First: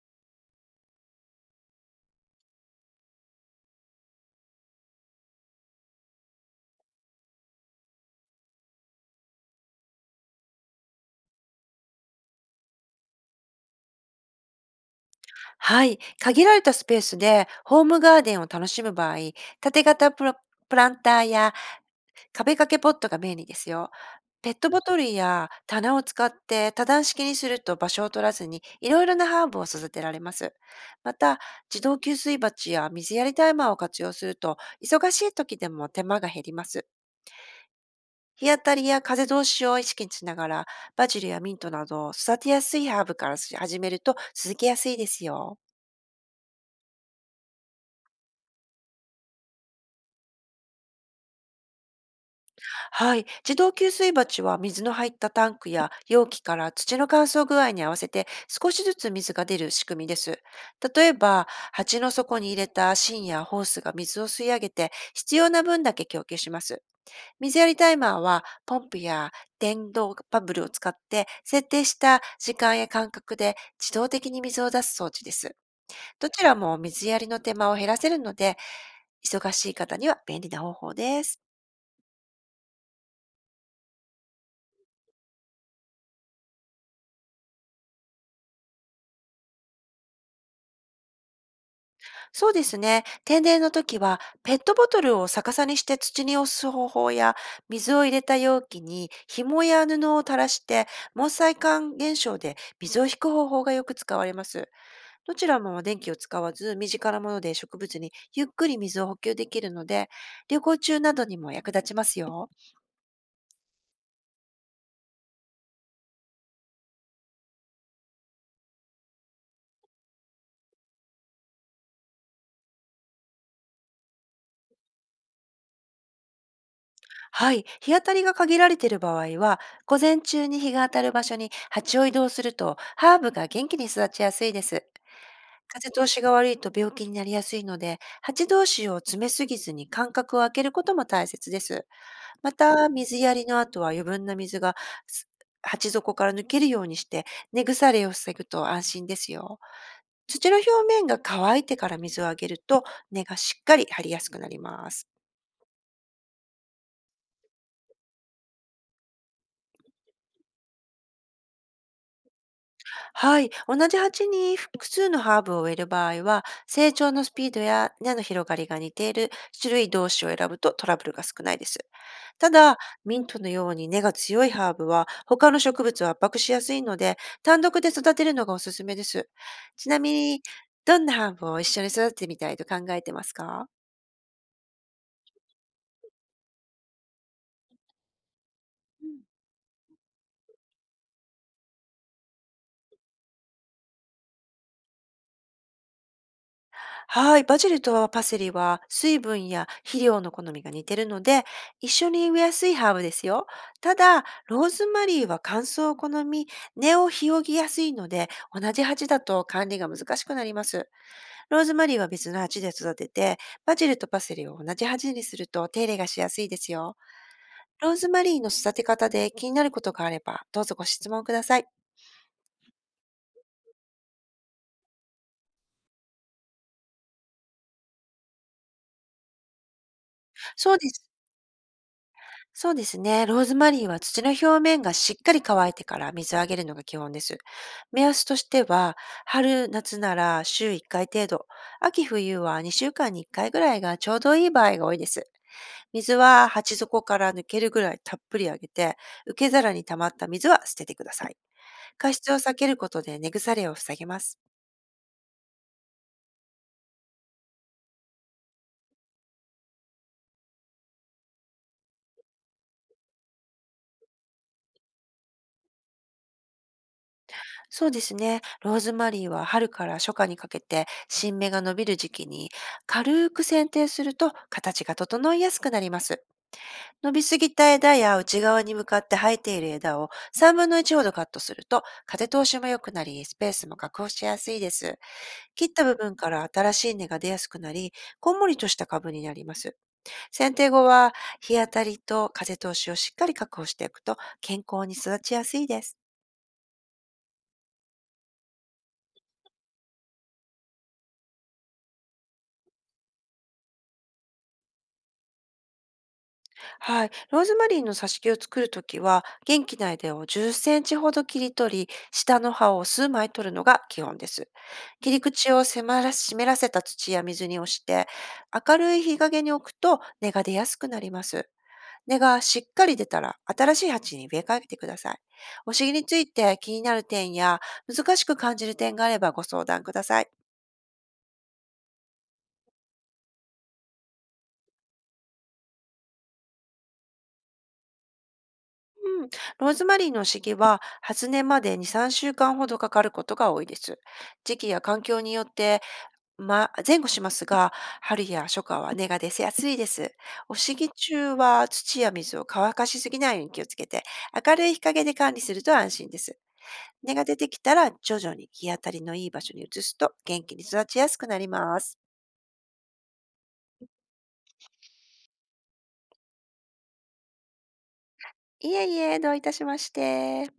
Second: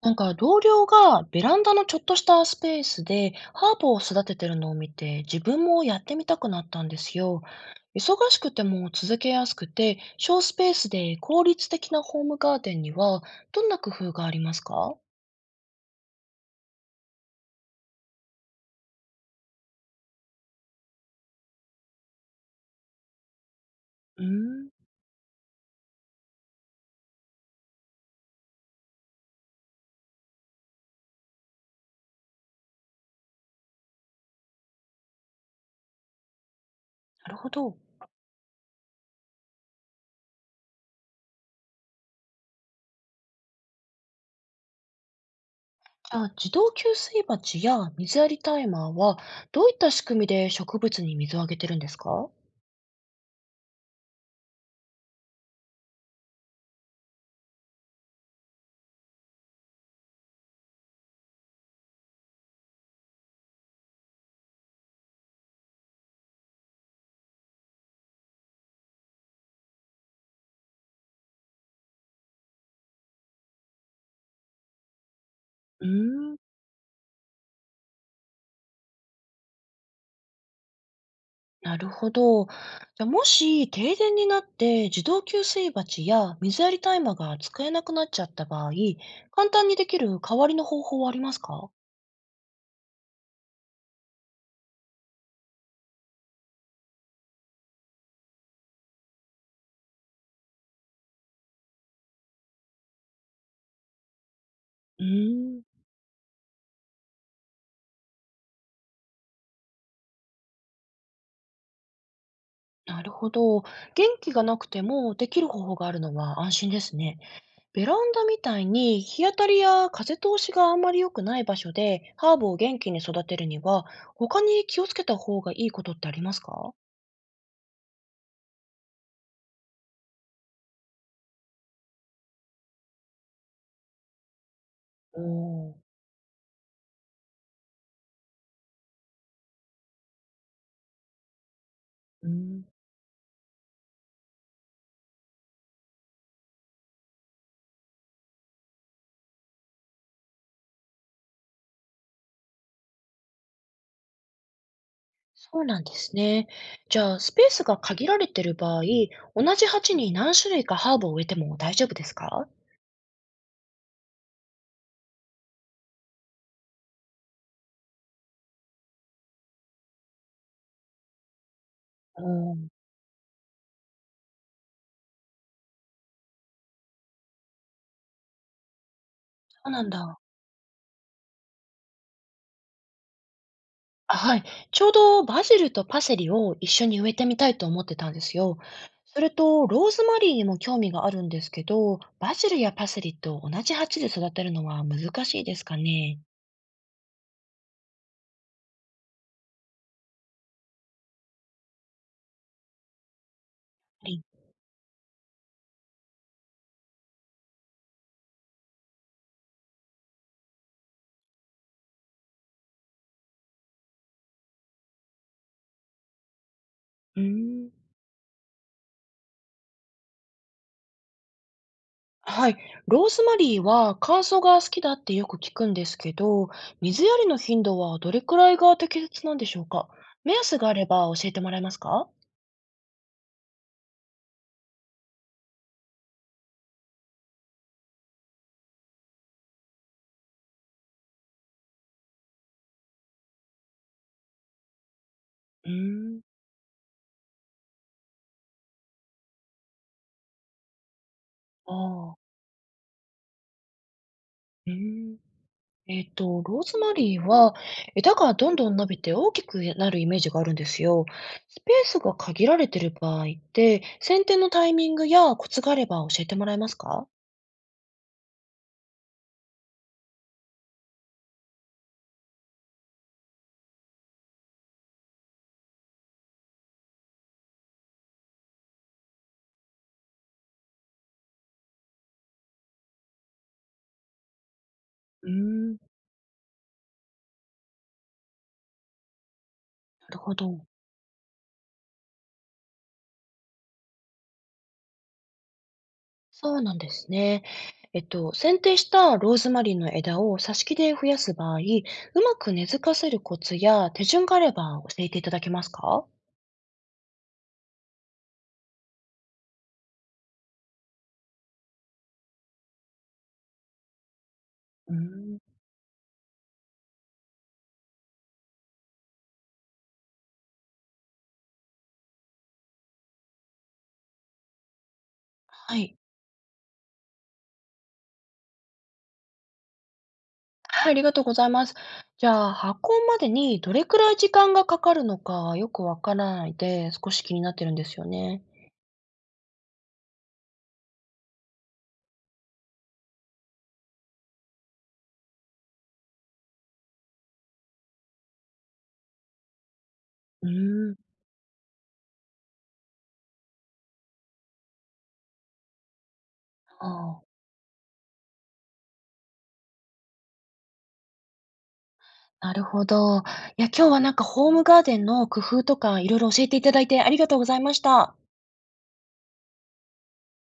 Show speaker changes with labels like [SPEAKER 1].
[SPEAKER 1] なんか同僚がベランダのちょっとしたスペースでハーブを育ててるのを見て自分もやってみたくなったんですよ。忙しくても続けやすくて小スペースで効率的なホームガーデンにはどんな工夫がありますか？
[SPEAKER 2] はい。限られたスペースでホームガーデンを楽しむ場合、縦型プランターや壁掛けポットが便利ですよ。
[SPEAKER 1] うー
[SPEAKER 2] ペッ
[SPEAKER 1] ん、な
[SPEAKER 2] トボトルや棚を使って多段式にすると場所を取らずにいろいろなハーブを育てられます。また、自動給水鉢や水やりタイマーを活用すると、忙しい時でも手間が減ります。
[SPEAKER 1] るほど。
[SPEAKER 2] 日当たりや風通しを意識しながら、バジルやミントなど育てやすいハーブから始めると続けやすいですよ。
[SPEAKER 1] あ、自動給水鉢や水やりタイマーはどういった仕組みで植物に水をあげてるんですか？
[SPEAKER 2] はい。自動給水鉢は水の入ったタンクや容器から土の乾燥具合に合わせて少しずつ水が出る仕組みです。例えば、鉢の底に入れた芯やホースが水を吸い上げて必要な分だけ供給します。水やりタイマーはポンプや電動バブルを使って設定した時間や間隔で自動的に水を出す装置です。
[SPEAKER 1] うー
[SPEAKER 2] ど
[SPEAKER 1] ん
[SPEAKER 2] ちらも水やりの手間を減らせるので、忙しい方には便利な方法です。
[SPEAKER 1] なるほど。じゃあ、もし停電になって自動給水鉢や水やりタイマーが使えなくなっちゃった場合、簡単にできる代わりの方法はありますか？
[SPEAKER 2] そうですね。停電の時は、ペットボトルを逆さにして土に押す方法や、水を入れた容器に紐や布を垂らして、毛細管現象で水を引く方法がよく使われます。
[SPEAKER 1] う
[SPEAKER 2] どちら
[SPEAKER 1] ーん
[SPEAKER 2] も電気を使わず、身近なもので植物にゆっくり水を補給できるので、旅行中などにも役立ちますよ。
[SPEAKER 1] なるほど。元気がなくてもできる方法があるのは安心ですね。ベランダみたいに日当たりや風通しがあんまり良くない場所でハーブを元気に育てるには、他に気をつけた方がいいことってありますか？
[SPEAKER 2] はい。日当たりが限られている場合は、午前中に日が当たる場所に鉢を移動すると、ハーブが元気に育ちやすいです。
[SPEAKER 1] おー。
[SPEAKER 2] 風通しが悪いと病気になりやすいので、蜂同士を詰めすぎずに間隔を空けることも大切です。
[SPEAKER 1] う
[SPEAKER 2] ま
[SPEAKER 1] ん。
[SPEAKER 2] た、水やりの後は余分な水がす鉢底から抜けるようにして、根腐れを防ぐと安心ですよ。土の表面が乾いてから水をあげると、根がしっかり張りやすくなります。
[SPEAKER 1] そうなんですね。じゃあ、スペースが限られている場合、同じ鉢に何種類かハーブを植えても大丈夫ですか？
[SPEAKER 2] はい。同じ鉢に複数のハーブを植える場合は、成長のスピードや根の広がりが似ている種類同士を選ぶとトラブルが少ないです。
[SPEAKER 1] お
[SPEAKER 2] た
[SPEAKER 1] ー。
[SPEAKER 2] だ、ミントのように根が強いハーブは他の植物を圧迫しやすいので、単独で育てるのがおすすめです。
[SPEAKER 1] そうな
[SPEAKER 2] ち
[SPEAKER 1] ん
[SPEAKER 2] なみ
[SPEAKER 1] だ。
[SPEAKER 2] に、どんなハーブを一緒に育ててみたいと考えてますか？
[SPEAKER 1] あ、はい。ちょうどバジルとパセリを一緒に植えてみたいと思ってたんですよ。
[SPEAKER 2] う
[SPEAKER 1] そ
[SPEAKER 2] ん。
[SPEAKER 1] れと、ローズマリーにも興味があるんですけど、バジルやパセリと同じ鉢で育てるのは難しいですかね。
[SPEAKER 2] はい、バジルとパセリは水分や肥料の好みが似てるので、一緒に植えやすいハーブですよ。た
[SPEAKER 1] はい。
[SPEAKER 2] だ、ローズマリーは乾燥を好み、根を広げやすいので、同じ鉢だと管理が難しくなります。ローズマリーは別の鉢で育てて、バジルとパセリを同じ鉢にすると手入れがしやすいですよ。
[SPEAKER 1] うーん。
[SPEAKER 2] ローズマリーの育て方で気になることがあれば、どうぞご質問ください。
[SPEAKER 1] はい。ローズマリーは乾燥が好きだってよく聞くんですけど、水やりの頻度はどれくらいが適切なんでしょうか？目安があ
[SPEAKER 2] そう
[SPEAKER 1] れ
[SPEAKER 2] です。
[SPEAKER 1] ば教えてもらえますか？
[SPEAKER 2] そうですね。ローズマリーは土の表面がしっかり乾いてから水をあげるのが基本です。目安としては、春、夏なら週1回程度、秋、冬は2週間に1回ぐらいがちょうどいい場合が多いです。
[SPEAKER 1] う
[SPEAKER 2] 水
[SPEAKER 1] ーん。
[SPEAKER 2] は鉢底から抜けるぐらいたっぷりあげて、受け皿に溜まった水は捨ててください。
[SPEAKER 1] あ
[SPEAKER 2] 過
[SPEAKER 1] あ。
[SPEAKER 2] 失を避けることで根腐れを防げます。
[SPEAKER 1] うーん。ローズマリーは枝がどんどん伸びて大きくなるイメージがあるんですよ。スペースが限られている場合って、剪定のタイミングやコツがあれば教えてもらえますか？
[SPEAKER 2] そうですね。ローズマリーは春から初夏にかけて新芽が伸びる時期に軽く剪定すると形が整いやすくなります。伸びすぎた枝や内側に向かって生えている枝を3分の1ほどカットすると風通しも良くなりスペースも確保しやすいです。
[SPEAKER 1] う
[SPEAKER 2] 切っ
[SPEAKER 1] ーん。
[SPEAKER 2] た部分から新しい根が出やすくなり、こんもりとした株になります。
[SPEAKER 1] なるほ
[SPEAKER 2] 剪
[SPEAKER 1] ど。
[SPEAKER 2] 定後は日当たりと風通しをしっかり確保していくと健康に育ちやすいです。
[SPEAKER 1] そうなんですね。剪定したローズマリーの枝を挿し木で増やす場合、うまく根付かせるコツや手順があれば教えていただけますか？
[SPEAKER 2] はい。ローズマリーの挿し木を作るときは、元気な枝を10センチほど切り取り、下の葉を数枚取るのが基本です。
[SPEAKER 1] うー
[SPEAKER 2] 切り
[SPEAKER 1] ん、
[SPEAKER 2] 口を迫ら湿らせた土や水に押して、明るい日陰に置くと根が出やすくなります。根がしっかり出たら、新しい鉢に植え替えてください。お
[SPEAKER 1] は
[SPEAKER 2] 尻
[SPEAKER 1] い。
[SPEAKER 2] について気になる点や、難しく感じる点があればご相談ください。
[SPEAKER 1] はい、ありがとうございます。じゃあ、発酵までにどれくらい時間がかかるのかよくわからないで、少し気になってるんですよね。
[SPEAKER 2] うん、ローズマリーの敷は発根まで2、3週間ほどかかることが多いです。時期や環境によって、ま、前後しますが、春や初夏は根が出やすいです。
[SPEAKER 1] う
[SPEAKER 2] お敷
[SPEAKER 1] ーん、
[SPEAKER 2] 中は土や水を乾かしすぎないように気をつけて、明るい日陰で管理すると安心です。根
[SPEAKER 1] あ
[SPEAKER 2] が
[SPEAKER 1] あ、
[SPEAKER 2] 出てきたら徐々に日当たりのいい場所に移すと元気に育ちやすくなります。
[SPEAKER 1] なるほど。いや、今日はなんかホームガーデンの工夫とかいろいろ教えていただいてありがとうございました。
[SPEAKER 2] いえいえ、どういたしまして。